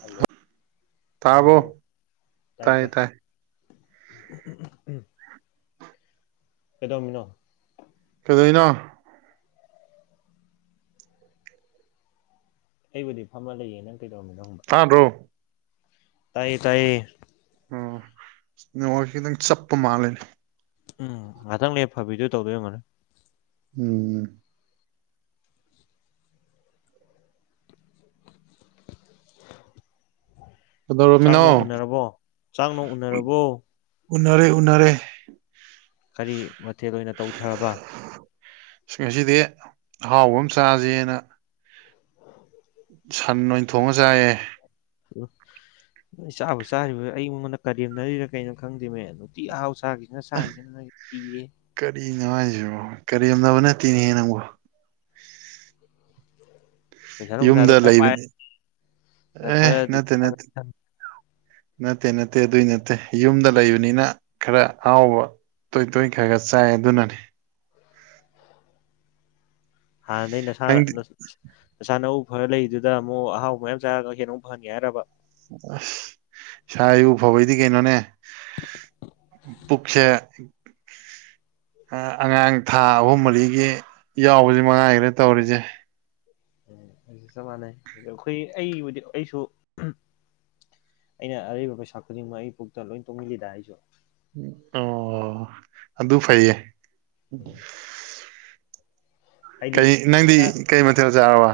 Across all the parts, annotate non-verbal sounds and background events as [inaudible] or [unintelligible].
ꯍꯜꯂꯣꯣ ꯇꯥꯕꯔꯣ ꯇꯥꯔꯕꯣ ꯇꯥꯏ ꯎꯝ ꯀꯩꯗꯧꯔꯝꯃꯤꯅꯣ ꯀꯩꯗꯧꯏꯅꯣ ꯑꯩꯕꯨꯗꯤ ꯐꯝꯃ ꯂꯩꯌꯦ ꯅꯪ ꯀꯩꯗꯧꯔꯝꯃꯤꯅꯣ ꯍꯪꯕ ꯇꯥ꯭ꯕꯔꯣ ꯇꯥꯏꯌꯦ ꯇꯥꯏꯌꯦ ꯑꯣ ꯅꯦꯠꯋꯥꯔꯛ ꯈꯤꯇꯪ ꯆꯞꯄ ꯃꯥꯜꯂꯦꯅꯦ ꯎꯝ ꯉꯍꯥꯛꯇꯪ ꯂꯩꯔ ꯐꯕꯤꯗꯣ ꯇꯧꯗꯣꯏ ꯑꯣꯏꯔꯝꯅꯤ ꯎꯝ [unintelligible] ꯆꯥꯡ ꯀꯩꯗꯧꯔꯝꯃꯤꯅꯣ ꯅꯣꯡ ꯎꯅꯔꯕꯣ ꯆꯥꯡ ꯅꯣꯡ ꯎꯅꯔꯕꯣ ꯎꯅꯔꯦ ꯎꯅꯔꯦ ꯀꯔꯤ ꯃꯊꯦꯜ ꯑꯣꯏꯅ ꯇꯧꯊꯔꯕ ꯉꯁꯤꯗꯤ ꯑꯍꯥꯎꯕ ꯑꯃ ꯆꯥꯁꯦꯅ ꯑ ꯁꯟ ꯑꯣꯏꯅ ꯊꯣꯡꯉ ꯆꯥꯏꯌꯦꯦ ꯎ ꯅ ꯆꯥꯕ ꯆꯥꯔꯤꯕꯗꯨ ꯑꯩꯉꯣꯟꯗ ꯀꯔꯦꯝꯅꯔꯤꯔ ꯀꯩꯅꯣ ꯈꯪꯗꯦꯃꯦ ꯅꯨꯡꯇꯤ ꯑꯍꯥꯎ ꯆꯥꯈꯤ ꯑꯗꯨ ꯁꯥꯡꯁꯤꯅꯣꯏ ꯏꯤꯌꯦ ꯀꯔꯤꯅꯣꯉ ꯍꯥꯏꯁꯤꯕꯣ ꯀꯔꯦꯝꯅꯕ ꯅꯠꯇꯦꯅꯦ ꯅꯪꯕꯣ ꯄꯩꯁꯥ ꯅꯨꯡꯁꯥꯗꯤ ꯌꯨꯝꯗ ꯂꯩꯕꯅꯤ ꯑꯦ ꯈꯔꯗꯤ ꯅꯠꯇꯦ ꯄꯥꯏ ꯅꯠꯇꯦ ꯅꯠꯇꯦ ꯅꯠꯇꯦ ꯑꯗꯨꯏ ꯅꯠꯇꯦ ꯌꯨꯝꯗ ꯂꯩꯕꯅꯤꯅ ꯈꯔ ꯍꯥꯎꯕ ꯇꯣꯏ ꯇꯣꯏꯈ꯭ꯔ ꯈꯔ ꯆꯥꯏ ꯑꯗꯨꯅꯅꯦ ꯍꯥꯟꯅꯗꯩ ꯅꯁꯥ ꯅꯪꯗꯤ ꯅꯁꯥ ꯅꯎ ꯐꯔ ꯂꯩꯔꯗꯨꯗ ꯑꯃꯨꯛ ꯑꯍꯥꯎꯕ ꯃꯌꯥꯝ ꯆꯔꯒ ꯍꯦꯟꯅꯃꯨꯛ ꯐꯍꯟꯒꯦ ꯍꯥꯏꯔꯕ ꯑꯁ ꯏꯁꯥ ꯏꯋꯨ ꯐꯕꯩꯗꯤ ꯀꯩꯅꯣꯅꯦ ꯄꯨꯛꯁꯦ ꯑꯉꯥꯡ ꯊꯥ ꯑꯍꯨꯝ ꯃꯔꯤꯒꯤ ꯌꯥꯎꯕꯁꯤꯃꯛ ꯉꯥꯏꯒꯔꯦ ꯇꯧꯔꯤꯁꯦ ꯎꯝ ꯑꯩꯁꯨ ꯆꯞ ꯃꯥꯟꯅꯩ ꯑ ꯑꯩꯈꯣꯏ ꯑꯩꯕꯨꯗꯤ ꯑꯩꯁꯨ ꯑꯩꯅ ꯑꯔꯩꯕ ꯄꯩꯁꯥ ꯈꯨꯗꯤꯡꯃꯛ ꯑꯩ ꯄꯨꯛꯇ ꯂꯣꯏ ꯇꯨꯡꯍꯜꯂꯤꯗ ꯑꯩꯁꯨ ꯑꯣ ꯑꯗꯨ ꯐꯩꯌꯦ ꯍꯥꯏꯗꯤ ꯀꯩ ꯅꯪꯗꯤ ꯀꯩ ꯃꯊꯦꯜ ꯆꯥꯔꯕ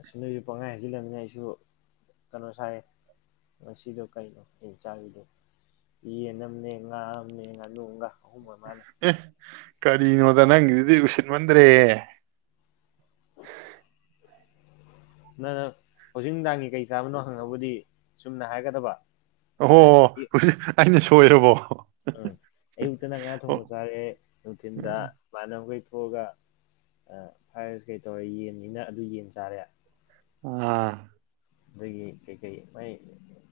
ꯑꯁ ꯅꯣꯏꯁꯨ ꯄꯪꯍꯥꯏ ꯍꯥꯏꯖꯤꯜꯂꯕꯅꯤꯅ ꯑꯩꯁꯨ ꯀꯩꯅꯣ ꯁꯥꯏꯌꯦ ꯉꯁꯤꯗꯣ ꯀꯩꯅꯣ ꯑꯩꯅ ꯆꯥꯒ꯭ꯔꯤꯗꯣ ꯌꯦꯟ ꯑꯃꯅꯦ ꯉꯥ ꯑꯃꯅꯦ ꯉꯥꯅꯨ ꯑꯝꯒ ꯑꯍꯨꯝ ꯑꯣꯏ ꯃꯥꯜꯂꯦ ꯑꯦ ꯀꯔꯤꯅꯣꯗ ꯅꯪꯒꯤꯗꯨꯗꯤ ꯎꯁꯤꯠ ꯃꯟꯗ꯭ꯔꯦꯍꯦ [unintelligible] ꯅꯪꯅ ꯍꯧꯖꯤꯛ ꯅꯨꯡꯗꯥꯡꯒꯤ ꯀꯩ ꯆꯥꯕꯅꯣ ꯍꯪꯉꯕꯨꯗꯤ ꯆꯨꯝꯅ ꯍꯥꯏꯒꯗꯕ ꯑꯣꯍꯣ ꯍꯧꯖꯤꯛ ꯑꯩꯅ ꯁꯣꯏꯔꯕꯣ ꯎꯝ ꯑꯌꯨꯛꯇꯅ ꯉꯥ ꯊꯣꯡꯕ ꯆꯥꯔꯦ ꯅꯨꯡꯊꯤꯟꯗ ꯁꯨꯃꯥꯏꯅ ꯑꯩꯈꯣꯏ ꯊꯣꯛꯑꯒ ꯑ ꯐ꯭ꯔꯥꯏꯠ ꯔꯥꯏꯁ ꯀꯩ ꯇꯧꯔꯦ ꯌꯦꯟꯅꯤꯅ ꯑꯗꯨ ꯌꯦꯟ ꯆꯥꯔꯦ ꯑꯥ ꯑꯗꯒꯤ ꯀꯩ ꯀꯩ ꯃꯥꯏ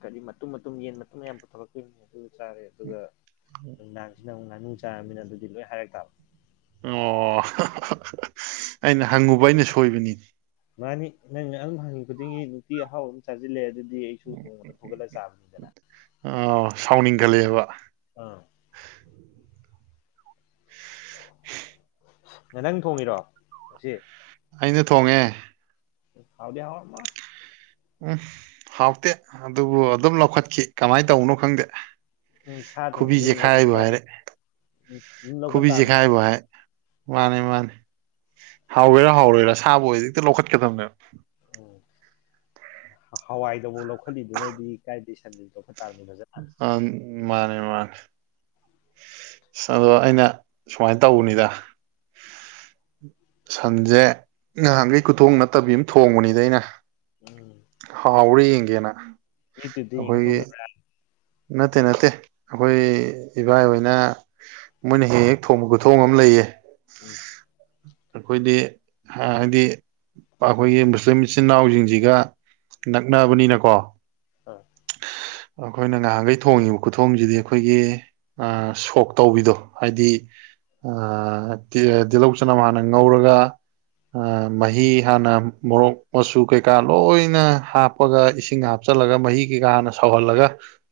ꯀꯔꯤ ꯃꯇꯨꯝ ꯃꯇꯨꯝ ꯌꯦꯟ ꯃꯇꯨꯝ ꯃꯌꯥꯝ ꯄꯨꯊꯣꯔꯛꯇꯣꯏꯅꯤ ꯑꯗꯨ ꯆꯥꯔꯦ ꯑꯗꯨꯒ ꯅꯨꯡꯗꯥꯡꯁꯤꯅ ꯑꯃꯨꯛ ꯉꯥꯅꯨ ꯆꯥꯔꯕꯃꯤꯅ ꯑꯗꯨꯗꯤ ꯂꯣꯏ ꯍꯥꯏꯔꯛ ꯇꯥꯕ ꯑꯣ ꯑꯩꯅ ꯍꯪꯉꯨꯕ ꯑꯩꯅ ꯁꯣꯏꯕꯅꯤ ꯃꯥꯅꯤ ꯅꯪꯅ ꯑꯗꯨꯝ ꯍꯪꯉꯤ ꯈꯨꯗꯤꯡꯒꯤ ꯅꯨꯡꯇꯤ ꯑꯍꯥꯎꯕ ꯆꯥꯁꯤꯜꯂꯦ ꯑꯗꯨꯗꯤ ꯑꯩ ꯑꯩꯁꯨ ꯅꯣꯡꯃꯗ ꯐꯨꯒꯠꯂꯒ ꯆꯥꯕꯅꯤꯗꯅ ꯑꯣ ꯁꯥꯎꯅꯤꯡꯒꯂꯦꯕ ꯑꯥ ꯍ ꯅꯪ ꯊꯣꯡꯉꯤꯔꯣ ꯉꯁꯤ ꯑꯩꯅ ꯊꯣꯡꯉꯦ ꯍꯥꯎꯗꯤ ꯍꯥꯎꯔꯝꯃꯣꯏ ꯎꯝ ꯍꯥꯎꯇꯦ ꯑꯗꯨꯕꯨ ꯑꯗꯨꯝ ꯂꯧꯈꯠꯈꯤ ꯀꯃꯥꯏꯅ ꯇꯧꯕꯧꯅꯣ ꯈꯪꯗꯦ ꯎꯝ ꯁꯥ ꯈꯨꯕꯤ ꯊꯣꯡꯉꯗꯤ ꯑꯗꯨꯝ ꯂꯧꯈꯠꯄ ꯆꯤꯛꯈꯥꯏꯕꯨ ꯇꯥ ꯍꯥꯏꯔꯦ ꯎꯝ ꯑꯗꯨꯝ ꯂꯧꯈꯠ ꯈꯨꯕꯤ ꯇꯥꯕꯅꯤ ꯆꯤꯛꯈꯥꯏꯕꯨ ꯍꯥꯏ ꯃꯥꯅꯦ ꯃꯥꯅꯦ ꯍꯥꯎꯒꯦꯔꯥ ꯍꯥꯎꯔꯣꯏꯔꯥ ꯁꯥꯕꯨ ꯑꯣꯏꯗꯤ ꯍꯦꯛꯇ ꯂꯧꯈꯠꯀꯗꯕꯅꯦꯕ ꯎꯝ ꯍꯋꯥꯏꯗꯐꯥꯎ ꯂꯧꯈꯠꯂꯤꯗꯨꯅꯗꯤ ꯀꯥꯏꯗꯒꯤ ꯁꯟꯗꯤ ꯂꯧꯈꯠ ꯇꯥꯕꯅꯤ ꯐꯖꯅ ꯑꯥ ꯃꯥꯅꯦ ꯃꯥꯅꯦ ꯑꯗꯣ ꯑꯩꯅ ꯁꯨꯃꯥꯏꯅ ꯇꯧꯕꯅꯤꯗ ꯁꯟꯁꯦ ꯉꯍꯥꯟꯈꯩ ꯈꯨꯊꯣꯡ ꯅꯠꯇꯕꯤ ꯑꯃ ꯊꯣꯡꯕꯅꯤꯗ ꯑꯩꯅ ꯎꯝ ꯍꯥꯎꯥꯎꯔ ꯌꯦꯡꯒꯦꯅ ꯌꯨꯇ꯭ꯌꯨꯇ ꯌꯦꯡ ꯑꯩꯈꯣꯏꯒꯤ ꯊꯣꯡꯉꯤꯕ꯭ꯔ ꯅꯠꯇꯦ ꯅꯠꯇꯦ ꯑꯩꯈꯣꯏ ꯏꯕꯥꯏ ꯍꯣꯏꯅ ꯃꯣꯏꯅ ꯍꯦꯛ ꯍꯦꯛ ꯊꯣꯡꯕ ꯈꯨꯠꯊꯣꯡ ꯑꯃ ꯂꯩꯑ ꯎꯝ ꯑꯩꯈꯣꯏꯗꯤ ꯍꯥꯏꯗꯤ ꯑꯩꯈꯣꯏꯒꯤ ꯃꯨꯁꯂꯤꯝ ꯏꯆꯤꯟ ꯏꯅꯥꯎꯁꯤꯡꯁꯤꯒ ꯅꯛꯅꯕꯅꯤꯅꯀꯣ ꯑꯥ ꯑꯩꯈꯣꯏꯅ ꯉꯍꯥꯟꯈꯩ ꯊꯣꯡꯉꯤꯕ ꯈꯨꯊꯣꯡꯁꯤꯗꯤ ꯑꯩꯈꯣꯏꯒꯤ ꯑꯝ ꯁꯣꯛ ꯇꯧꯕꯤꯗꯣ ꯍꯥꯏꯗꯤ ꯑꯝ ꯇꯤ ꯇꯤꯜꯂꯧ ꯆꯅꯝ ꯍꯥꯟꯅ ꯉꯧꯔꯒ ꯑꯝ ꯃꯍꯤ ꯍꯥꯟꯅ ꯃꯣꯔꯣꯛ ꯃꯆꯨ ꯀꯩꯀꯥ ꯂꯣꯏꯅ ꯍꯥꯞ ꯄꯒ ꯏꯁꯤꯡ ꯍꯥꯞꯆꯤꯜꯂꯒ ꯃꯍꯤ ꯀꯩꯀꯥꯅ ꯁꯧꯍꯜꯂꯒ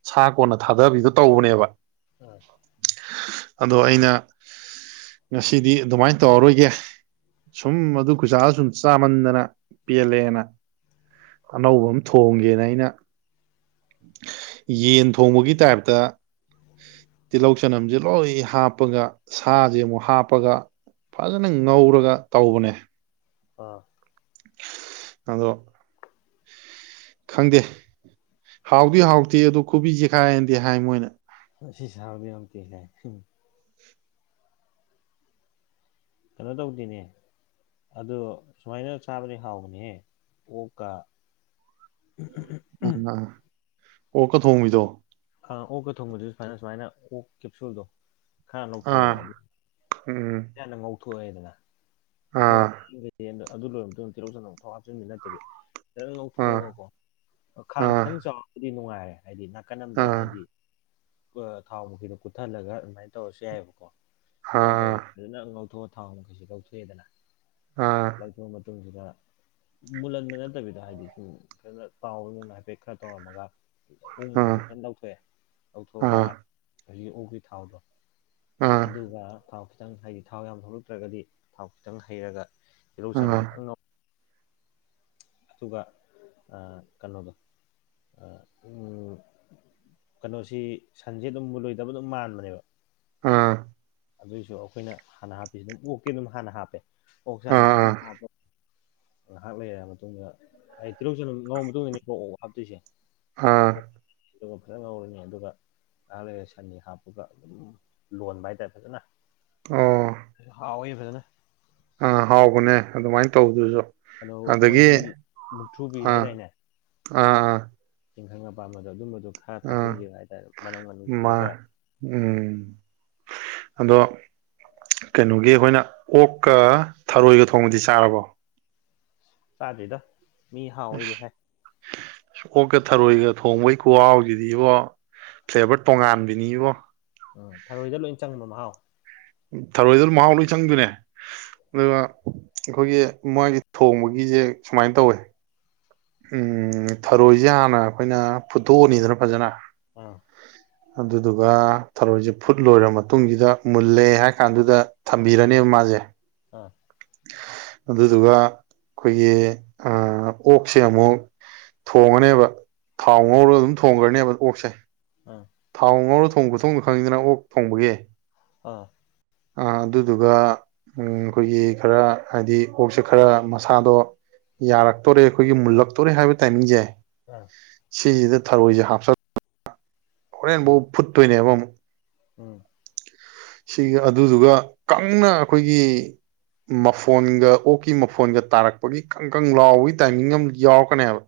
ꯁꯥ ꯀꯣꯟꯅ ꯊꯥꯗꯕꯤꯗꯨꯣ ꯇꯧꯕꯅꯦꯕ ꯑꯥ ꯑꯗꯣ ꯑꯩꯅ ꯉꯁꯤꯗꯤ ꯑꯗꯨꯃꯥꯏꯅ ꯇꯧꯔꯔꯣꯏꯒꯦ ꯁꯨꯝ ꯑꯗꯨ ꯈꯨꯖꯥꯗ ꯁꯨꯝ ꯆꯥꯃꯟꯗꯅ ꯄꯦꯜꯂꯦꯅ ꯑꯅꯧꯕ ꯑꯃ ꯊꯣꯡꯒꯦꯅ ꯑꯩꯅ ꯌꯦꯟ ꯊꯣꯡꯕꯒꯤ ꯇꯥꯏꯞꯇ ꯇꯤꯜꯍꯧ ꯆꯅꯝꯁꯦ ꯂꯣꯏ ꯍꯥꯞꯄꯒ ꯁꯥꯁꯦ ꯑꯃꯨꯛ ꯍꯥꯞꯄꯒ ꯐꯖꯅ ꯉꯧꯔꯒ ꯇꯧꯕꯅꯦ ꯑꯥ ꯑꯗꯣ ꯈꯪꯗꯦ ꯍꯥꯎꯗꯤ ꯍꯥꯎꯇꯦ ꯑꯗꯨ ꯈꯨꯕꯤ ꯆꯤꯛꯈꯥꯏ ꯌꯦꯗꯤ ꯍꯥꯏ ꯃꯣꯏꯅ ꯑꯁꯤ ꯁꯥꯕꯗꯤ ꯌꯥꯛꯇꯦ ꯍꯥꯏꯦ ꯎꯝ ꯀꯩꯅꯣ ꯇꯧꯗꯦꯅꯦ ꯑꯗꯨ ꯁꯨꯃꯥꯏꯅ ꯆꯥꯕꯗꯤ ꯍꯥꯎꯕꯅꯦꯍꯦ ꯑꯣꯛꯀ ꯎꯝ ꯎꯝ ꯑꯝꯥ ꯑꯣꯣꯛꯀ ꯊꯣꯡꯉꯗꯣ ꯑ ꯑꯣꯛꯀ ꯊꯣꯡꯕꯗꯨ ꯁꯨꯃꯥꯏꯅ ꯁꯨꯃꯥꯏꯅ ꯑꯣꯛ ꯀꯦꯞꯁꯨꯜꯗꯣ ꯈꯔ ꯑꯥ ꯂꯧꯊꯣꯛꯑꯕ ꯑꯗꯨ ꯎꯝ ꯌꯥꯝꯅ ꯉꯧꯊꯣꯛꯑꯦꯗꯅ ꯊꯣꯛ ꯑꯥ ꯑꯗꯨ ꯂꯣꯏꯔꯕ ꯃꯇꯨꯡꯗ ꯇꯦꯔꯧꯁꯅ ꯑꯃꯨꯊꯣꯛ ꯍꯥꯞꯆꯤꯟꯕ ꯅꯠꯇꯕꯤ ꯐꯅ ꯑꯥ ꯉꯧꯊꯣꯛꯑꯒꯀꯣ ꯈꯥꯡ ꯑꯥ ꯈꯤꯇꯪ ꯆꯥꯎꯔꯕꯨꯗꯤ ꯅꯨꯡꯉꯥꯏꯔꯦ ꯍꯥꯏꯗꯤ ꯅꯥꯀꯟ ꯑꯃꯗ ꯑꯥ ꯍꯥꯏꯗꯤ ꯊꯥꯎ ꯃꯈꯗꯨ ꯀꯨꯠꯊꯜꯂꯒ ꯑꯗꯨꯃꯥꯏꯅ ꯇꯧꯔꯁꯨ ꯌꯥꯏꯑꯕꯀꯣ ꯑꯗꯨ ꯇꯧꯋꯤ ꯑꯥ ꯑꯗꯨꯖꯅ ꯉꯧꯊꯣꯛꯑ ꯊꯥꯎ ꯃꯈꯩꯁꯨ ꯀꯧꯊꯣꯛꯑꯦꯗꯅ ꯑꯥ ꯂꯧꯊꫭꯛꯑꯕ ꯃꯇꯨꯡꯁꯤꯗ ꯃꯨꯜꯍꯟꯕ ꯅꯠꯇꯕꯤꯗ ꯍꯥꯏꯗꯤ ꯁꯨꯝ ꯐꯅ ꯇꯥꯎꯗꯨꯅ ꯍꯥꯏꯐꯦꯠ ꯈꯔ ꯇꯧꯔꯝꯃꯒ ꯎꯃꯨ ꯍꯧꯖꯤꯛ ꯐꯖꯅ ꯂꯧꯊꯣꯛꯑꯦ ꯑꯥ ꯂꯧꯊꯣꯛꯑꯒ ꯑꯥ ꯍꯧꯖꯤꯛ ꯎꯒꯤ ꯊꯥꯎꯗꯣ ꯑꯥ ꯑꯗꯨꯒ ꯊꯥꯎ ꯈꯤꯇꯪ ꯍꯩ ꯊꯥꯎ ꯌꯥꯝ ꯊꯣꯛꯂꯛꯇ꯭ꯔꯒꯗꯤ ꯊꯥꯎ ꯈꯤꯇꯪ ꯍꯩꯔꯒ ꯇꯤꯂꯧ ꯆꯥꯟꯅ ꯐꯥꯅ ꯉꯧ ꯑꯗꯨꯒ ꯑ ꯀꯩꯅꯣꯗꯣ ꯑ ꯎꯝ ꯀꯩꯅꯣꯁꯤ ꯁꯟꯁꯦ ꯑꯗꯨꯝ ꯃꯨꯜꯂꯣꯏꯗꯕ ꯑꯗꯨꯝ ꯃꯥꯟꯕꯅꯦꯕ ꯑꯝ ꯑꯗꯨꯏꯁꯨ ꯑꯩꯈꯣꯏꯅ ꯍꯥꯟꯅ ꯍꯥꯞꯄꯤꯁꯤ ꯑꯗꯨꯝ ꯑꯣꯛꯀ ꯑꯗꯨꯝ ꯍꯥꯟꯅ ꯍꯥꯞꯄꯦ ꯑꯣꯛ ꯆꯥꯅ ꯑꯥ ꯐꯖꯅ ꯍꯥꯞꯄ ꯉꯥꯏꯍꯥꯛ ꯂꯩꯔ ꯃꯇꯨꯡꯗ ꯑꯩ ꯇꯤꯜꯍꯧ ꯆꯥꯅꯝ ꯉꯥꯡꯧꯎꯔꯥ ꯃꯇꯨꯡ ꯏꯅꯤ ꯀꯣ ꯑꯣꯛ ꯍꯥꯞꯇꯣꯏꯁꯦ ꯑꯥ ꯑꯣꯛꯁꯦ ꯑꯗꯨꯒ ꯐꯖꯅ ꯉꯥꯎꯔꯅꯤ ꯑꯗꯨꯒ ꯉꯍꯥꯛ ꯂꯩꯔꯥ ꯁꯟꯅꯤ ꯍꯥꯞꯄꯨꯒ ꯑꯗꯨꯝ ꯂꯣꯟꯕ ꯍꯥꯏꯇꯥꯔꯦ ꯐꯖꯅ ꯑꯣ ꯍꯥꯎꯋꯤ ꯐꯖꯥꯅ ꯑꯥ ꯍꯥꯎꯕꯅꯦ ꯑꯗꯨꯃꯥꯏꯅ ꯇꯧꯕꯗꯨꯁꯨ ꯑꯗꯣ ꯑꯗꯒꯤ ꯃꯣꯏꯒꯤ ꯃꯨꯛꯊꯨꯕꯤ ꯍꯥꯏꯗꯥꯏꯅꯦ ꯑ ꯑ ꯏꯪꯈꯪ ꯑꯄꯥꯝꯕꯗꯣ ꯑꯗꯨꯝꯕꯗꯨꯣ ꯈꯔ ꯑꯥ ꯊꯥꯛꯆꯤꯟꯈꯤꯕ ꯍꯥꯏꯇꯥꯔꯦ ꯃꯅꯨꯡꯅꯝ ꯃꯅꯨꯡ ꯃꯥ ꯁꯤꯔꯒ ꯎꯝ ꯑꯗꯣ ꯀꯩꯅꯣꯒꯤ ꯑꯩꯈꯣꯏꯅ ꯑꯣꯛꯀ ꯊꯔꯣꯏꯒ ꯊꯣꯡꯕꯗꯤ ꯆꯥꯔꯕꯣ ꯆꯥꯗ꯭ꯔꯤꯗꯥ ꯃꯤ ꯍꯥꯎꯋꯤꯗꯤ ꯍꯥꯏ ꯑꯁ ꯑꯣꯛꯀ ꯊꯔꯣꯏꯒ ꯊꯣꯡꯕꯩ ꯀꯍꯥꯎꯁꯤꯗꯤꯕꯣ ꯐ꯭ꯂꯦꯕꯔ ꯇꯣꯉꯥꯟꯕꯅꯤꯕꯣ ꯎꯝ ꯊꯔꯣꯏꯗ ꯂꯣꯏ ꯆꯪꯕꯣ ꯅꯍꯥꯎ ꯊꯔꯣꯏꯗꯨꯅ ꯃꯍꯥꯎ ꯂꯣꯏ ꯆꯪꯗꯣꯏꯅꯦ ꯑꯗꯨꯒ ꯑꯩꯈꯣꯏꯒꯤ ꯃꯥꯒꯤ ꯊꯣꯡꯕꯒꯤꯁꯦ ꯁꯨꯃꯥꯏꯅ ꯇꯧꯋꯦ ꯎꯝ ꯊꯔꯣꯏꯁꯦ ꯍꯥꯟꯅ ꯑꯩꯈꯣꯏꯅ ꯐꯨꯠꯇꯣꯛꯑꯅꯤꯗꯅ ꯐꯖꯅ ꯑꯥ ꯑꯗꯨꯗꯨꯒ ꯊꯔꯣꯏꯁꯦ ꯐꯨꯠ ꯂꯣꯏꯔ ꯃꯇꯨꯡꯁꯤꯗ ꯃꯨꯜꯂꯦ ꯍꯥꯏ ꯀꯥꯟꯗꯨꯗ ꯊꯝꯕꯤꯔꯅꯦꯕ ꯃꯥꯁꯦ ꯑꯥ ꯑꯗꯨꯗꯨꯒ ꯑꯩꯈꯣꯏꯒꯤ ꯑꯣꯛꯁꯦ ꯑꯃꯨꯛ ꯊꯣꯡꯉꯅꯦꯕ ꯊꯥꯎ ꯉꯧꯔꯒ ꯑꯗꯨꯝ ꯊꯣꯡꯈ꯭ꯔꯅꯦꯕ ꯑꯣꯛꯁꯦ ꯑꯝ ꯊꯥꯎ ꯉꯧꯔ ꯊꯣꯡꯕ ꯄꯨ ꯊꯣꯡꯅ ꯈꯪꯉꯤꯗꯅ ꯑꯣꯛ ꯊꯣꯡꯕꯒꯤ ꯑꯥ ꯑꯗꯨꯗꯨꯒ ꯑꯩꯈꯣꯏꯒꯤ ꯈꯔ ꯍꯥꯏꯗꯤ ꯑꯣꯛꯁꯦ ꯈꯔ ꯃꯁꯥꯗꯣ ꯌꯥꯔꯛꯇꯣꯔꯦ ꯑꯩꯈꯣꯏꯒꯤ ꯃꯨꯜꯂꯛꯇꯣꯔꯦ ꯍꯥꯏꯕ ꯇꯥꯏꯃꯤꯡꯁꯦ ꯑꯝ ꯁꯤꯁꯤꯗ ꯊꯔꯣꯏꯁꯦ ꯍꯥꯞꯆꯜꯂ ꯍꯣꯔꯦꯟꯐꯧ ꯎꯝ ꯐꯨꯠꯇꯣꯏꯅꯦꯕ ꯑꯃꯨꯛ ꯎꯝ ꯁꯤꯒ ꯑꯗꯨꯗꯨꯒ ꯀꯪꯅ ꯑꯩꯈꯣꯏꯒꯤ ꯃꯐꯣꯟꯒ ꯑꯣꯛꯀꯤ ꯃꯐꯣꯟꯒ ꯇꯥꯔꯛꯄꯒꯤ ꯀꯪ ꯀꯪ ꯂꯥꯎꯕꯒꯤ ꯇꯥꯏꯃꯤꯡ ꯑꯃ ꯌꯥꯎꯔꯛꯀꯅꯦꯕ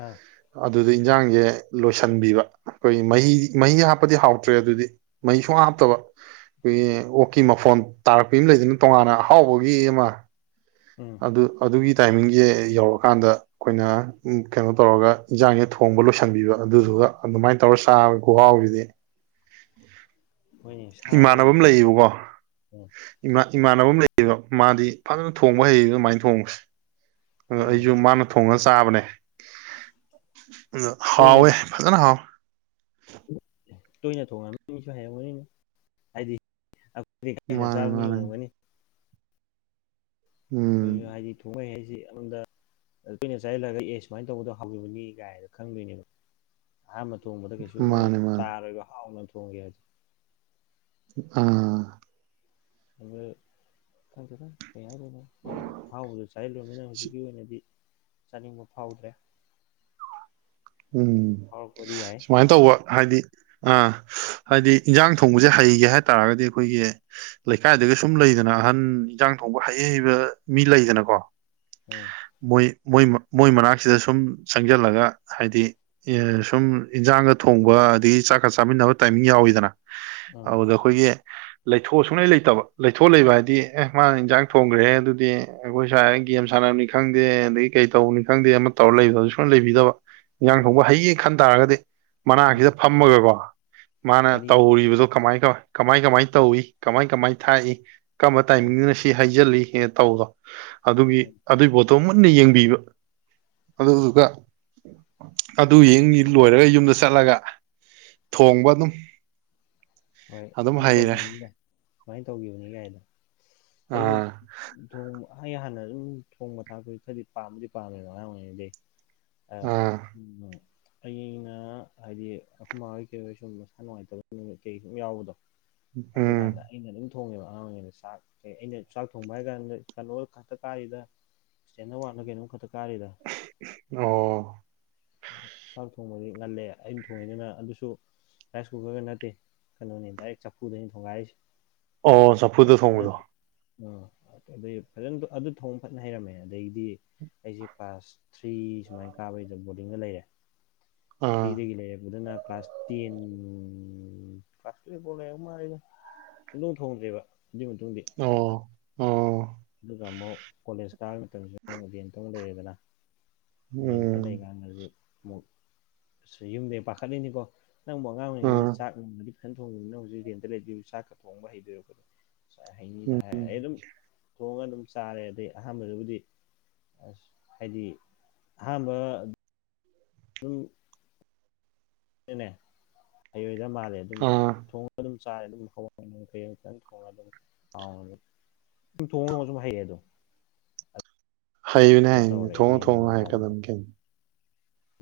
ꯑꯥ ꯑꯗꯨꯗ ꯏꯟꯖꯥꯡꯁꯦ ꯂꯣꯏꯁꯤꯟꯕꯤꯕ ꯑꯩꯈꯣꯏꯒꯤ ꯃꯍꯤ ꯃꯍꯤ ꯍꯥꯞꯄꯗꯤ ꯍꯥꯎꯇ꯭ꯔꯦ ꯑꯗꯨꯗꯤ ꯃꯍꯤ ꯁꯨꯡ ꯍꯥꯞꯇꯕ ꯑꯩꯈꯣꯏꯒꯤ ꯑꯣꯛꯀꯤ ꯃꯐꯣꯟ ꯇꯥꯔꯛꯄ ꯑꯃ ꯂꯩꯗꯅ ꯇꯣꯉꯥꯟꯅ ꯑꯍꯥꯎꯕꯒꯤ ꯑꯃ ꯎꯝ ꯑꯗꯨ ꯑꯗꯨꯒꯤ ꯇꯥꯏꯃꯤꯡꯁꯦ ꯌꯧꯔꯀꯥꯟꯗ ꯑꯩꯈꯣꯏꯅ ꯀꯩꯅꯣ ꯇꯧꯔꯒ ꯏꯟꯖꯥꯡꯁꯦ ꯊꯣꯡꯕ ꯂꯣꯏꯁꯟꯕꯤꯕ ꯑꯗꯨꯗꯨꯒ ꯑꯗꯨꯃꯥꯏꯅ ꯇꯧꯔꯒ ꯆꯥꯕ ꯈꯨꯍꯥꯎꯁꯤꯗꯤ ꯍꯣꯏꯅꯦ ꯏꯃꯥꯟꯅꯕ ꯁꯥꯗꯕꯨ ꯑꯃ ꯍꯥꯎ ꯂꯩꯌꯦꯕꯀꯣ ꯎꯝ ꯃꯥ ꯏꯃꯥꯟꯅꯕ ꯑꯃ ꯂꯩꯌꯦꯕ ꯃꯥꯗꯤ ꯐꯖꯅ ꯊꯣꯡꯕ ꯍꯩꯌꯦ ꯑꯗꯨꯃꯥꯏꯅ ꯊꯣꯡꯕꯁꯦ ꯑꯗꯣ ꯎꯝ ꯑꯩꯁꯨ ꯃꯥꯅ ꯊꯣꯡꯉꯒ ꯆꯥꯕꯅꯦ ꯑꯗ ꯇꯣꯏꯅ ꯍꯥꯎꯋꯦ ꯐꯖꯅ ꯍꯥꯎꯋꯦ ꯇꯣꯏꯅ ꯊꯣꯡꯉꯅꯕ ꯃꯤꯁꯨ ꯍꯥꯏꯔꯝꯅꯤꯅ ꯍꯥꯏꯗꯤ ꯑꯩꯈꯣꯏꯗꯤ ꯀ ꯍꯅ ꯃꯥꯅꯦ ꯆꯥꯕ ꯃꯤ ꯃꯥꯅꯦ ꯑꯣꯏꯔꯝꯒꯅꯤ ꯎꯝ ꯑꯩꯈꯣꯏꯁꯨ ꯍꯥꯏꯗꯤ ꯊꯣꯡꯕꯥ ꯍꯥꯏꯁꯤ ꯑꯃꯗ ꯑ ꯀꯨꯣꯏꯩꯅ ꯆꯥꯏꯁꯤꯜꯂꯒ ꯑꯦ ꯁꯨꯃꯥꯏꯅ ꯇꯧꯕꯗꯣ ꯍꯧꯈꯤꯕꯅꯤ ꯀꯥꯏꯗꯣ ꯈꯪꯗꯣꯏꯅꯦꯕ ꯑꯍꯥꯟꯕ ꯊꯣꯡꯕꯗ ꯀꯩꯁꯨꯝ ꯃꯥꯅꯦ ꯃꯥꯅꯦ ꯇꯥꯔꯣꯏꯕ ꯍꯥꯎꯅ ꯊꯣꯡꯉꯦ ꯍꯥꯏꯁꯦ ꯑꯥ ꯑꯗꯨ ꯊꯝꯖꯦ ꯊꯝ ꯀꯩ ꯍꯥꯏꯗꯣꯏꯅꯣ ꯑꯍꯥꯎꯕꯗ ꯆꯥꯂꯨꯕꯅꯤꯅ ꯍꯧꯖꯤꯛꯀꯤ ꯑꯣꯏꯅꯗꯤ ꯆꯥꯅꯤꯡꯕ ꯐꯥꯎꯗ꯭ꯔꯦ ꯎꯝ ꯐꯥꯎꯔꯛꯄꯗꯤ ꯌꯥꯏ ꯁꯨꯃꯥꯏꯅ ꯇꯧꯕ ꯍꯥꯏꯗꯤ ꯑꯥ ꯍꯥꯏꯗꯤ ꯏꯟꯖꯥꯡ ꯊꯣꯡꯕꯁꯦ ꯍꯩꯒꯦ ꯍꯥꯏꯇꯥꯥꯔꯒꯗꯤ ꯑꯩꯈꯣꯏꯒꯤ ꯂꯩꯀꯥꯏꯗꯒꯤ ꯁꯨꯝ ꯂꯩꯗꯅ ꯑꯍꯟ ꯏꯟꯖꯥꯡ ꯊꯣꯡꯕ ꯍꯩ ꯍꯩꯕ ꯃꯤ ꯂꯩꯗꯅꯀꯣ ꯎꯝ ꯃꯣꯏꯣꯏ ꯃꯣꯏ ꯃꯅꯥꯛꯁꯤꯗ ꯁꯨꯝ ꯆꯪꯁꯤꯜꯂꯒ ꯍꯥꯏꯗꯤ ꯁꯨꯝ ꯏꯟꯖꯥꯡꯒ ꯊꯣꯡꯕ ꯑꯗꯒꯤ ꯆꯥꯛꯀ ꯆꯥꯃꯤꯟꯅꯕ ꯇꯥꯏꯃꯤꯡ ꯌꯥꯎꯋꯤꯗꯅ ꯎꯝ ꯑꯗꯨꯗ ꯑꯩꯈꯣꯏꯒꯤ ꯂꯩꯊꯣꯛ ꯁꯨꯡꯂꯩ ꯂꯩꯇꯕ ꯂꯩꯊꯣꯛ ꯂꯩꯕ ꯍꯥꯏꯗꯤ ꯑꯦ ꯃꯥꯅ ꯏꯟꯖꯥꯡ ꯊꯣꯡꯈ꯭ꯔꯦ ꯑꯗꯨꯗꯤ ꯑꯩꯈꯣꯏ ꯁꯨꯋꯥꯏꯔꯅ ꯒꯦꯝ ꯁꯥꯟꯅꯕꯅꯤ ꯈꯪꯗꯦ ꯑꯗꯒꯤ ꯀꯩ ꯇꯧꯕꯅꯤ ꯈꯪꯗꯦ ꯑꯃ ꯇꯧꯔ ꯂꯩꯕ ꯁꯨꯡꯂꯩ ꯂꯩꯕꯤꯗꯕ ꯏꯟꯈꯥꯡ ꯎꯝ ꯊꯣꯡꯕ ꯍꯩꯒ ꯈꯟ ꯇꯥꯔꯒꯗꯤ ꯎꯝ ꯃꯅꯥꯛꯁꯤꯗ ꯐꯝꯃꯒꯀꯣ ꯃꯥꯅ ꯀꯔꯤ ꯇꯧꯔꯤꯕꯗꯣ ꯀꯃꯥꯏ ꯀꯃꯥꯏ ꯀꯃꯥꯏ ꯇꯧꯏ ꯀꯃꯥꯏ ꯀꯃꯥꯏ ꯊꯥꯛꯏ ꯀꯔꯝꯕ ꯎꯝ ꯇꯥꯏꯃꯤꯡꯗꯨꯅ ꯁꯤ ꯍꯥꯏꯖꯤꯜꯂꯤ ꯍꯦꯟꯅ ꯇꯧꯕꯗꯣ ꯑꯗꯨꯒꯤ ꯎꯝ ꯑꯗꯨꯒꯤ ꯄꯣ ꯇꯣ ꯃꯨꯟꯅ ꯌꯦꯡꯕꯤꯕ ꯑꯗꯨꯗꯨꯒ ꯑꯗꯨ ꯌꯦꯡ ꯂꯣꯏꯔꯒ ꯌꯨꯝꯗ ꯆꯠꯂꯒ ꯊꯣꯡꯕ ꯑꯗꯨꯝ ꯍꯣꯏ ꯑꯗꯨꯝ ꯁꯨꯃꯥꯏꯅ ꯍꯩꯔꯦ ꯇꯧꯈꯤꯕꯅꯤꯗ ꯁꯨꯃꯥꯏꯅ ꯇꯧꯈꯤꯕꯅꯤ ꯀꯥꯏꯗ ꯑꯩꯁꯨ ꯑꯥ ꯊꯣꯡ ꯑꯩ ꯍꯥꯟꯅ ꯑꯗꯨꯝ ꯊꯣꯡꯕ ꯊꯥꯛꯄꯗꯤ ꯈꯔꯗꯤ ꯄꯥꯝꯕꯨꯗꯤ ꯄꯥꯝꯃꯦꯕꯣ ꯑꯉꯥꯡ ꯑꯣꯏꯔꯤꯉꯩꯗꯩ ꯑ ꯑꯥ ꯎꯝ ꯑꯩꯅ ꯍꯥꯏꯗꯤ ꯑꯈꯣꯢꯃꯥꯍꯣꯢ ꯀꯩ ꯍꯣꯏ ꯁꯨꯝ ꯃꯁꯥ ꯅꯨꯡꯉꯥꯏꯇꯕ ꯅꯨꯃꯤꯠ ꯀꯩ ꯁꯨꯝ ꯌꯥꯎꯕꯗꯣ ꯑꯗꯨ ꯎꯝ ꯀꯥꯟꯗ ꯑꯩꯅ ꯗꯨꯝ ꯊꯣꯡꯉꯦꯕ ꯑꯉꯥꯡꯉꯩꯗ ꯆꯥꯛ ꯀꯩ ꯑꯩꯅ ꯆꯥꯛ ꯊꯣꯡꯕ ꯍꯥꯏ ꯀꯥꯟꯗ ꯀꯩꯅꯣ ꯈꯥꯛꯇ ꯀꯥꯔꯤꯗ ꯏꯁꯇꯦꯟꯗ ꯋꯥꯠꯅ ꯀꯩꯅꯣꯝꯈꯛꯇ ꯀꯥꯔꯤꯗ ꯑꯣ ꯆꯥꯛ ꯊꯣꯡꯕꯗꯤ ꯉꯜꯂꯦ ꯑꯩꯅ ꯊꯣꯡꯉꯤꯗꯅ ꯑꯗꯨꯁꯨ ꯔꯥꯏꯁ ꯀꯨꯀꯔꯒ ꯅꯠꯇꯦ ꯀꯩꯅꯣꯅꯤ ꯗꯥꯏꯔꯦꯛ ꯆꯐꯨꯗꯅꯤ ꯊꯣꯡꯒꯥꯏꯔꯤꯁꯦ ꯑꯣ ꯆꯐꯨꯗ ꯊꯣꯡꯕꯗꯣ ꯑ ꯑꯗꯨꯩ ꯐꯖꯅ ꯑꯗꯨ ꯊꯣꯡ ꯐꯖꯅ ꯍꯩꯔꯝꯃꯦ ꯑꯗꯒꯤꯗꯤ ꯑꯩꯁꯦ ꯀ꯭ꯂꯥꯁ ꯊ꯭ꯔꯤ ꯁꯨꯃꯥꯏꯅ ꯀꯥꯕꯩꯗ ꯕꯣꯔꯗꯤꯡꯗ ꯂꯩꯔꯦ ꯑꯥ ꯊ꯭ꯔꯤꯗꯒꯤ ꯂꯩꯔꯛꯄꯗꯨꯅ ꯀ꯭ꯂꯥꯁ ꯇꯦꯟ ꯀ꯭ꯂꯥꯁ ꯇꯨꯌꯦꯞꯄꯥꯎ ꯂꯩꯔꯛ ꯃꯥꯂꯦꯗ ꯁꯨꯛꯊꯣꯡ ꯊꯣꯡꯗ꯭ꯔꯦꯕ ꯑꯗꯨꯏ ꯃꯇꯨꯡꯗꯗꯤ ꯑꯣ ꯑꯣ ꯑꯗꯨꯒ ꯑꯃꯨꯛ ꯀꯣꯂꯦꯖ ꯀꯥꯕꯒꯤ ꯃꯇꯝꯁꯤ ꯑꯃꯨꯛ ꯔꯦꯟꯇ ꯃꯨꯛ ꯂꯩꯔꯦꯗꯅ ꯔꯦꯟꯇ ꯎꯝ ꯂꯩꯀꯥꯟꯗꯗꯤ ꯑꯃꯨꯛ ꯌꯨꯝꯗꯒꯤꯩ ꯄꯥꯈꯠꯂꯤꯅꯤꯀꯣ ꯅꯪꯕꯨ ꯑꯉꯥꯡ ꯑꯣꯏꯔꯤꯉꯩꯗꯤ ꯑꯥ ꯆꯥꯛ ꯅꯨꯡꯃꯗꯤ ꯐꯖꯅ ꯊꯣꯡꯉꯅꯤꯅ ꯍꯧꯖꯤꯛ ꯔꯦꯟꯇ ꯂꯩꯗꯣꯏ ꯆꯥꯛꯀ ꯊꯣꯡꯕ ꯍꯩꯗꯣꯏꯔ ꯉꯥꯏ ꯍꯩꯅꯤꯗ ꯍꯥꯏ ꯑꯩ ꯑꯗꯨꯝ ꯊꯣꯡꯉꯒ ꯑꯗꯨꯝ ꯆꯥꯔꯦ ꯑꯗꯩ ꯑꯍꯥꯟꯕꯗꯕꯨꯗꯤ ꯑꯁ ꯍꯥꯏꯗꯤ ꯑꯍꯥꯟꯕ ꯑꯗꯨꯝ ꯅꯦ ꯑꯩꯣꯏꯗ ꯃꯥꯜꯂꯦ ꯑꯗꯨꯝ ꯑꯥ ꯊꯣꯡ ꯑꯗꯨꯝ ꯆꯥꯏ ꯑꯗꯨꯝ ꯍꯋꯥꯏꯈꯩ ꯇꯪ ꯊꯣꯡꯉꯒ ꯑꯗꯨꯝ ꯍꯥꯎꯅ ꯁꯨꯝ ꯊꯣꯡꯉ ꯊꯣꯡꯉꯁꯨ ꯍꯩꯌꯦ ꯗꯣ ꯍꯩꯕꯅꯦ ꯊꯣꯡꯉꯣ ꯊꯣꯡꯉꯣ ꯍꯥꯏ ꯅꯣꯡꯒ ꯀꯟꯗꯅ ꯀꯩ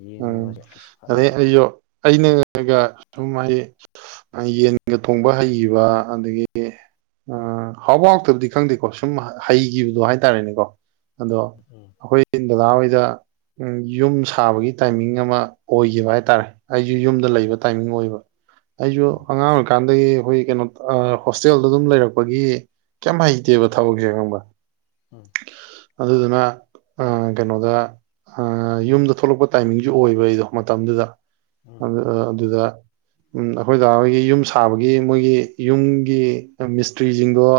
ꯌꯦꯟ ꯎꯝ ꯅꯣꯡꯒꯁꯦ ꯑꯁ ꯑꯗꯩ ꯐꯖꯅ ꯑꯩꯁꯨ ꯑꯩꯅꯒ ꯁꯨꯝ ꯑꯩ ꯌꯦꯟꯒ ꯊꯣꯡꯕ ꯍꯩꯒꯤꯕ ꯑꯗꯒꯤ ꯑ ꯍꯥꯎꯕꯥ ꯍꯥꯎꯇꯕꯗꯤ ꯈꯪꯗꯦꯀꯣ ꯁꯨꯝ ꯍꯩꯒꯤꯕꯗꯣ ꯍꯥꯏꯇꯥꯔꯦꯅꯦꯀꯣ ꯑꯗꯣ ꯎꯝ ꯑꯩꯈꯣꯏ ꯗꯗꯥ ꯍꯣꯏꯗ ꯌꯨꯝ ꯁꯥꯕꯒꯤ ꯇꯥꯏꯃꯤꯡ ꯑꯃ ꯑꯣꯏꯈꯤꯕ ꯍꯥꯏꯇꯥꯔꯦ ꯑꯩꯁꯨ ꯌꯨꯝꯗ ꯂꯩꯕ ꯇꯥꯏꯃꯤꯡ ꯑꯣꯏꯕ ꯑꯩꯁꯨ ꯎꯝ ꯎꯝ ꯑꯉꯥꯡ ꯀꯥꯟꯗꯒꯤ ꯑꯩꯈꯣꯏ ꯀꯩꯅꯣ ꯍꯣꯁꯇꯦꯜꯗ ꯑꯗꯨꯝ ꯂꯩꯔꯛꯄꯒꯤ ꯀꯩꯝ ꯍꯩꯇꯦꯕ ꯊꯕꯛꯁꯦ ꯈꯪꯉꯕ ꯎꯝ ꯑꯗꯨꯗꯨꯅ ꯑ ꯀꯩꯅꯣꯗ ꯌꯨꯝꯗ ꯊꯣꯛꯂꯛꯄ ꯇꯥꯏꯃꯤꯡꯁꯨ ꯑꯣꯏꯕ ꯑꯩꯗꯣ ꯃꯇꯝꯗꯨꯗ ꯎꯝ ꯑꯗꯨꯗ ꯎ ꯑꯩꯈꯣꯏꯗ ꯑꯩꯈꯣꯏꯒꯤ ꯌꯨꯝ ꯁꯥꯕꯒꯤ ꯃꯣꯏꯒꯤ ꯌꯨꯝꯒꯤ ꯃꯤꯁꯇ꯭ꯔꯤꯁꯤꯡꯗꯣ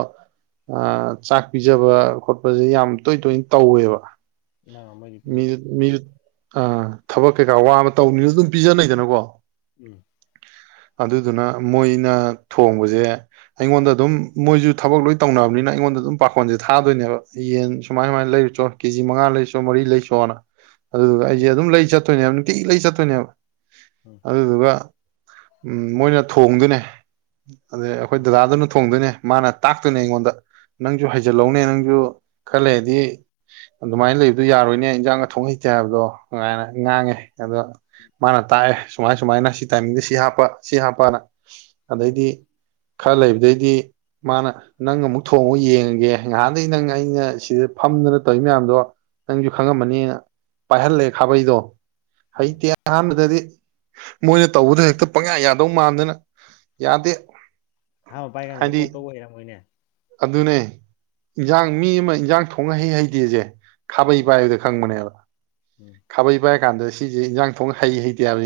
ꯑ ꯆꯥꯛ ꯄꯤꯖꯕ ꯈꯣꯠ ꯍꯧꯖꯤꯛ ꯌꯥꯝ ꯇꯣꯏ ꯇꯣꯏ ꯇꯧꯋꯦꯕ ꯅꯪ ꯑꯃꯗꯤ ꯄꯤꯖꯩ ꯃꯤꯖꯨ ꯎꯝ ꯃꯤꯖꯨ ꯑꯥ ꯊꯕꯛ ꯀꯩꯀꯥ ꯋꯥ ꯑꯃ ꯇꯧꯅꯤꯅꯁꯨ ꯑꯗꯨꯝ ꯄꯤꯖꯅꯩꯗꯅꯀꯣ ꯎꯝ ꯑꯗꯨꯗꯨꯅ ꯃꯣꯏꯅ ꯊꯣꯡꯕꯖꯦ ꯑꯩꯉꯣꯟꯗ ꯑꯗꯨꯝ ꯃꯣꯏꯖꯨ ꯊꯕꯛ ꯂꯣꯏ ꯇꯧꯅꯕꯅꯤꯅ ꯑꯩꯉꯣꯟꯗ ꯑꯗꯨꯝ ꯄꯥꯈꯣꯟꯖꯦ ꯊꯥꯗꯣꯏꯅꯦꯕ ꯌꯦꯟ ꯁꯨꯃꯥꯏ ꯁꯨꯃꯥꯏ ꯂꯩꯔꯨꯆꯣ ꯀꯦꯖꯤ ꯃꯉꯥ ꯂꯩꯔꯨꯆꯣ ꯃꯔꯤ ꯂꯩꯆꯣꯅ ꯑꯗꯨꯗꯨꯒ ꯎꯝ ꯑꯩꯖꯦ ꯑꯗꯨꯝ ꯂꯩ ꯆꯠꯇꯣꯏꯅꯦꯕ ꯅꯨꯡꯇꯤꯒꯤ ꯂꯩ ꯆꯠꯇꯣꯏꯅꯦꯕ ꯎꯝ ꯑꯗꯨꯗꯨꯒ ꯃꯣꯏꯅ ꯊꯣꯡꯗꯣꯏꯅꯦ ꯑꯗꯩ ꯑꯩꯈꯣꯏ ꯎꯝ ꯎꯝ ꯗꯗꯥꯗꯨꯅ ꯊꯣꯡꯗꯣꯏꯅꯦ ꯃꯥꯅ ꯇꯥꯛꯇꯨꯅꯦ ꯑꯩꯉꯣꯟꯗ ꯅꯪꯖꯨ ꯍꯩꯖꯤꯜꯍꯧꯅꯦ ꯅꯪꯖꯨ ꯈꯔ ꯂꯩꯗꯤ ꯑꯗꯨꯃꯥꯏꯅ ꯂꯩꯕꯗꯣ ꯌꯥꯔꯣꯏꯅꯦ ꯏꯟꯖꯥꯡꯒ ꯊꯣꯡ ꯍꯩꯇꯦ ꯍꯥꯏꯕꯗꯣ ꯉꯥꯏꯅ ꯉꯥꯡꯉꯦ ꯑꯗꯣ ꯃꯥꯅ ꯇꯥꯛꯑꯦ ꯁꯨꯃꯥꯏ ꯁꯨꯃꯥꯏꯅ ꯁꯤ ꯇꯥꯏꯃꯤꯡꯗ ꯁꯤ ꯍꯥꯞꯄ ꯁꯤ ꯍꯥꯞꯄꯅ ꯎꯝ ꯑꯗꯩꯗꯤ ꯈꯔ ꯂꯩꯕꯗꯩꯗꯤ ꯃꯥꯅ ꯅꯪ ꯑꯃꯨꯛ ꯊꯣꯡꯉꯨ ꯌꯦꯡꯉꯒꯦ ꯉꯍꯥꯟꯗꯩ ꯅꯪ ꯑꯩ ꯑꯩꯅ ꯁꯤꯗ ꯐꯝꯗꯅ ꯇꯧꯏ ꯃꯌꯥꯝꯗꯣ ꯅꯪꯁꯨ ꯈꯪꯉꯝꯃꯅꯤꯅ ꯄꯥꯏꯍꯜꯂꯦ ꯈꯥꯕꯩꯗꯣ ꯎꯝ ꯍꯩꯇ‌ꯦ ꯍꯥꯟꯕꯗꯗꯤ꯫ ꯃꯣꯏꯅ ꯇꯧꯕꯗ ꯍꯦꯛꯇ ꯄꯪꯌꯥ ꯌꯥꯗꯧ ꯃꯥꯟꯗꯅ ꯌꯥꯗꯦ꯫ ꯑꯍꯟꯕ ꯄꯥꯏ ꯀꯥꯟꯗꯗꯤ ꯍꯥꯏꯗꯤ ꯑꯣꯠꯄꯕꯨ ꯍꯩꯔꯝꯃꯣꯏꯅꯦ꯫ ꯑꯗꯨꯅꯦ ꯏꯟꯖꯥꯡ ꯃꯤ ꯑꯃ ꯏꯟꯖꯥꯡ ꯊꯣꯡ ꯍꯩ ꯍꯩꯇꯦꯖꯦ ꯈꯥꯕꯩ ꯎꯝ ꯄꯥꯏꯕꯗ ꯈꯪꯕꯅꯦꯕ ꯎꯝ ꯈꯥꯕꯩ ꯄꯥꯏ ꯀꯥꯟꯗ ꯁꯤꯖꯤ ꯏꯟꯖꯥꯡ ꯊꯣꯡ ꯍꯩ ꯍꯩꯇꯦ ꯍꯥꯏꯕꯖꯦ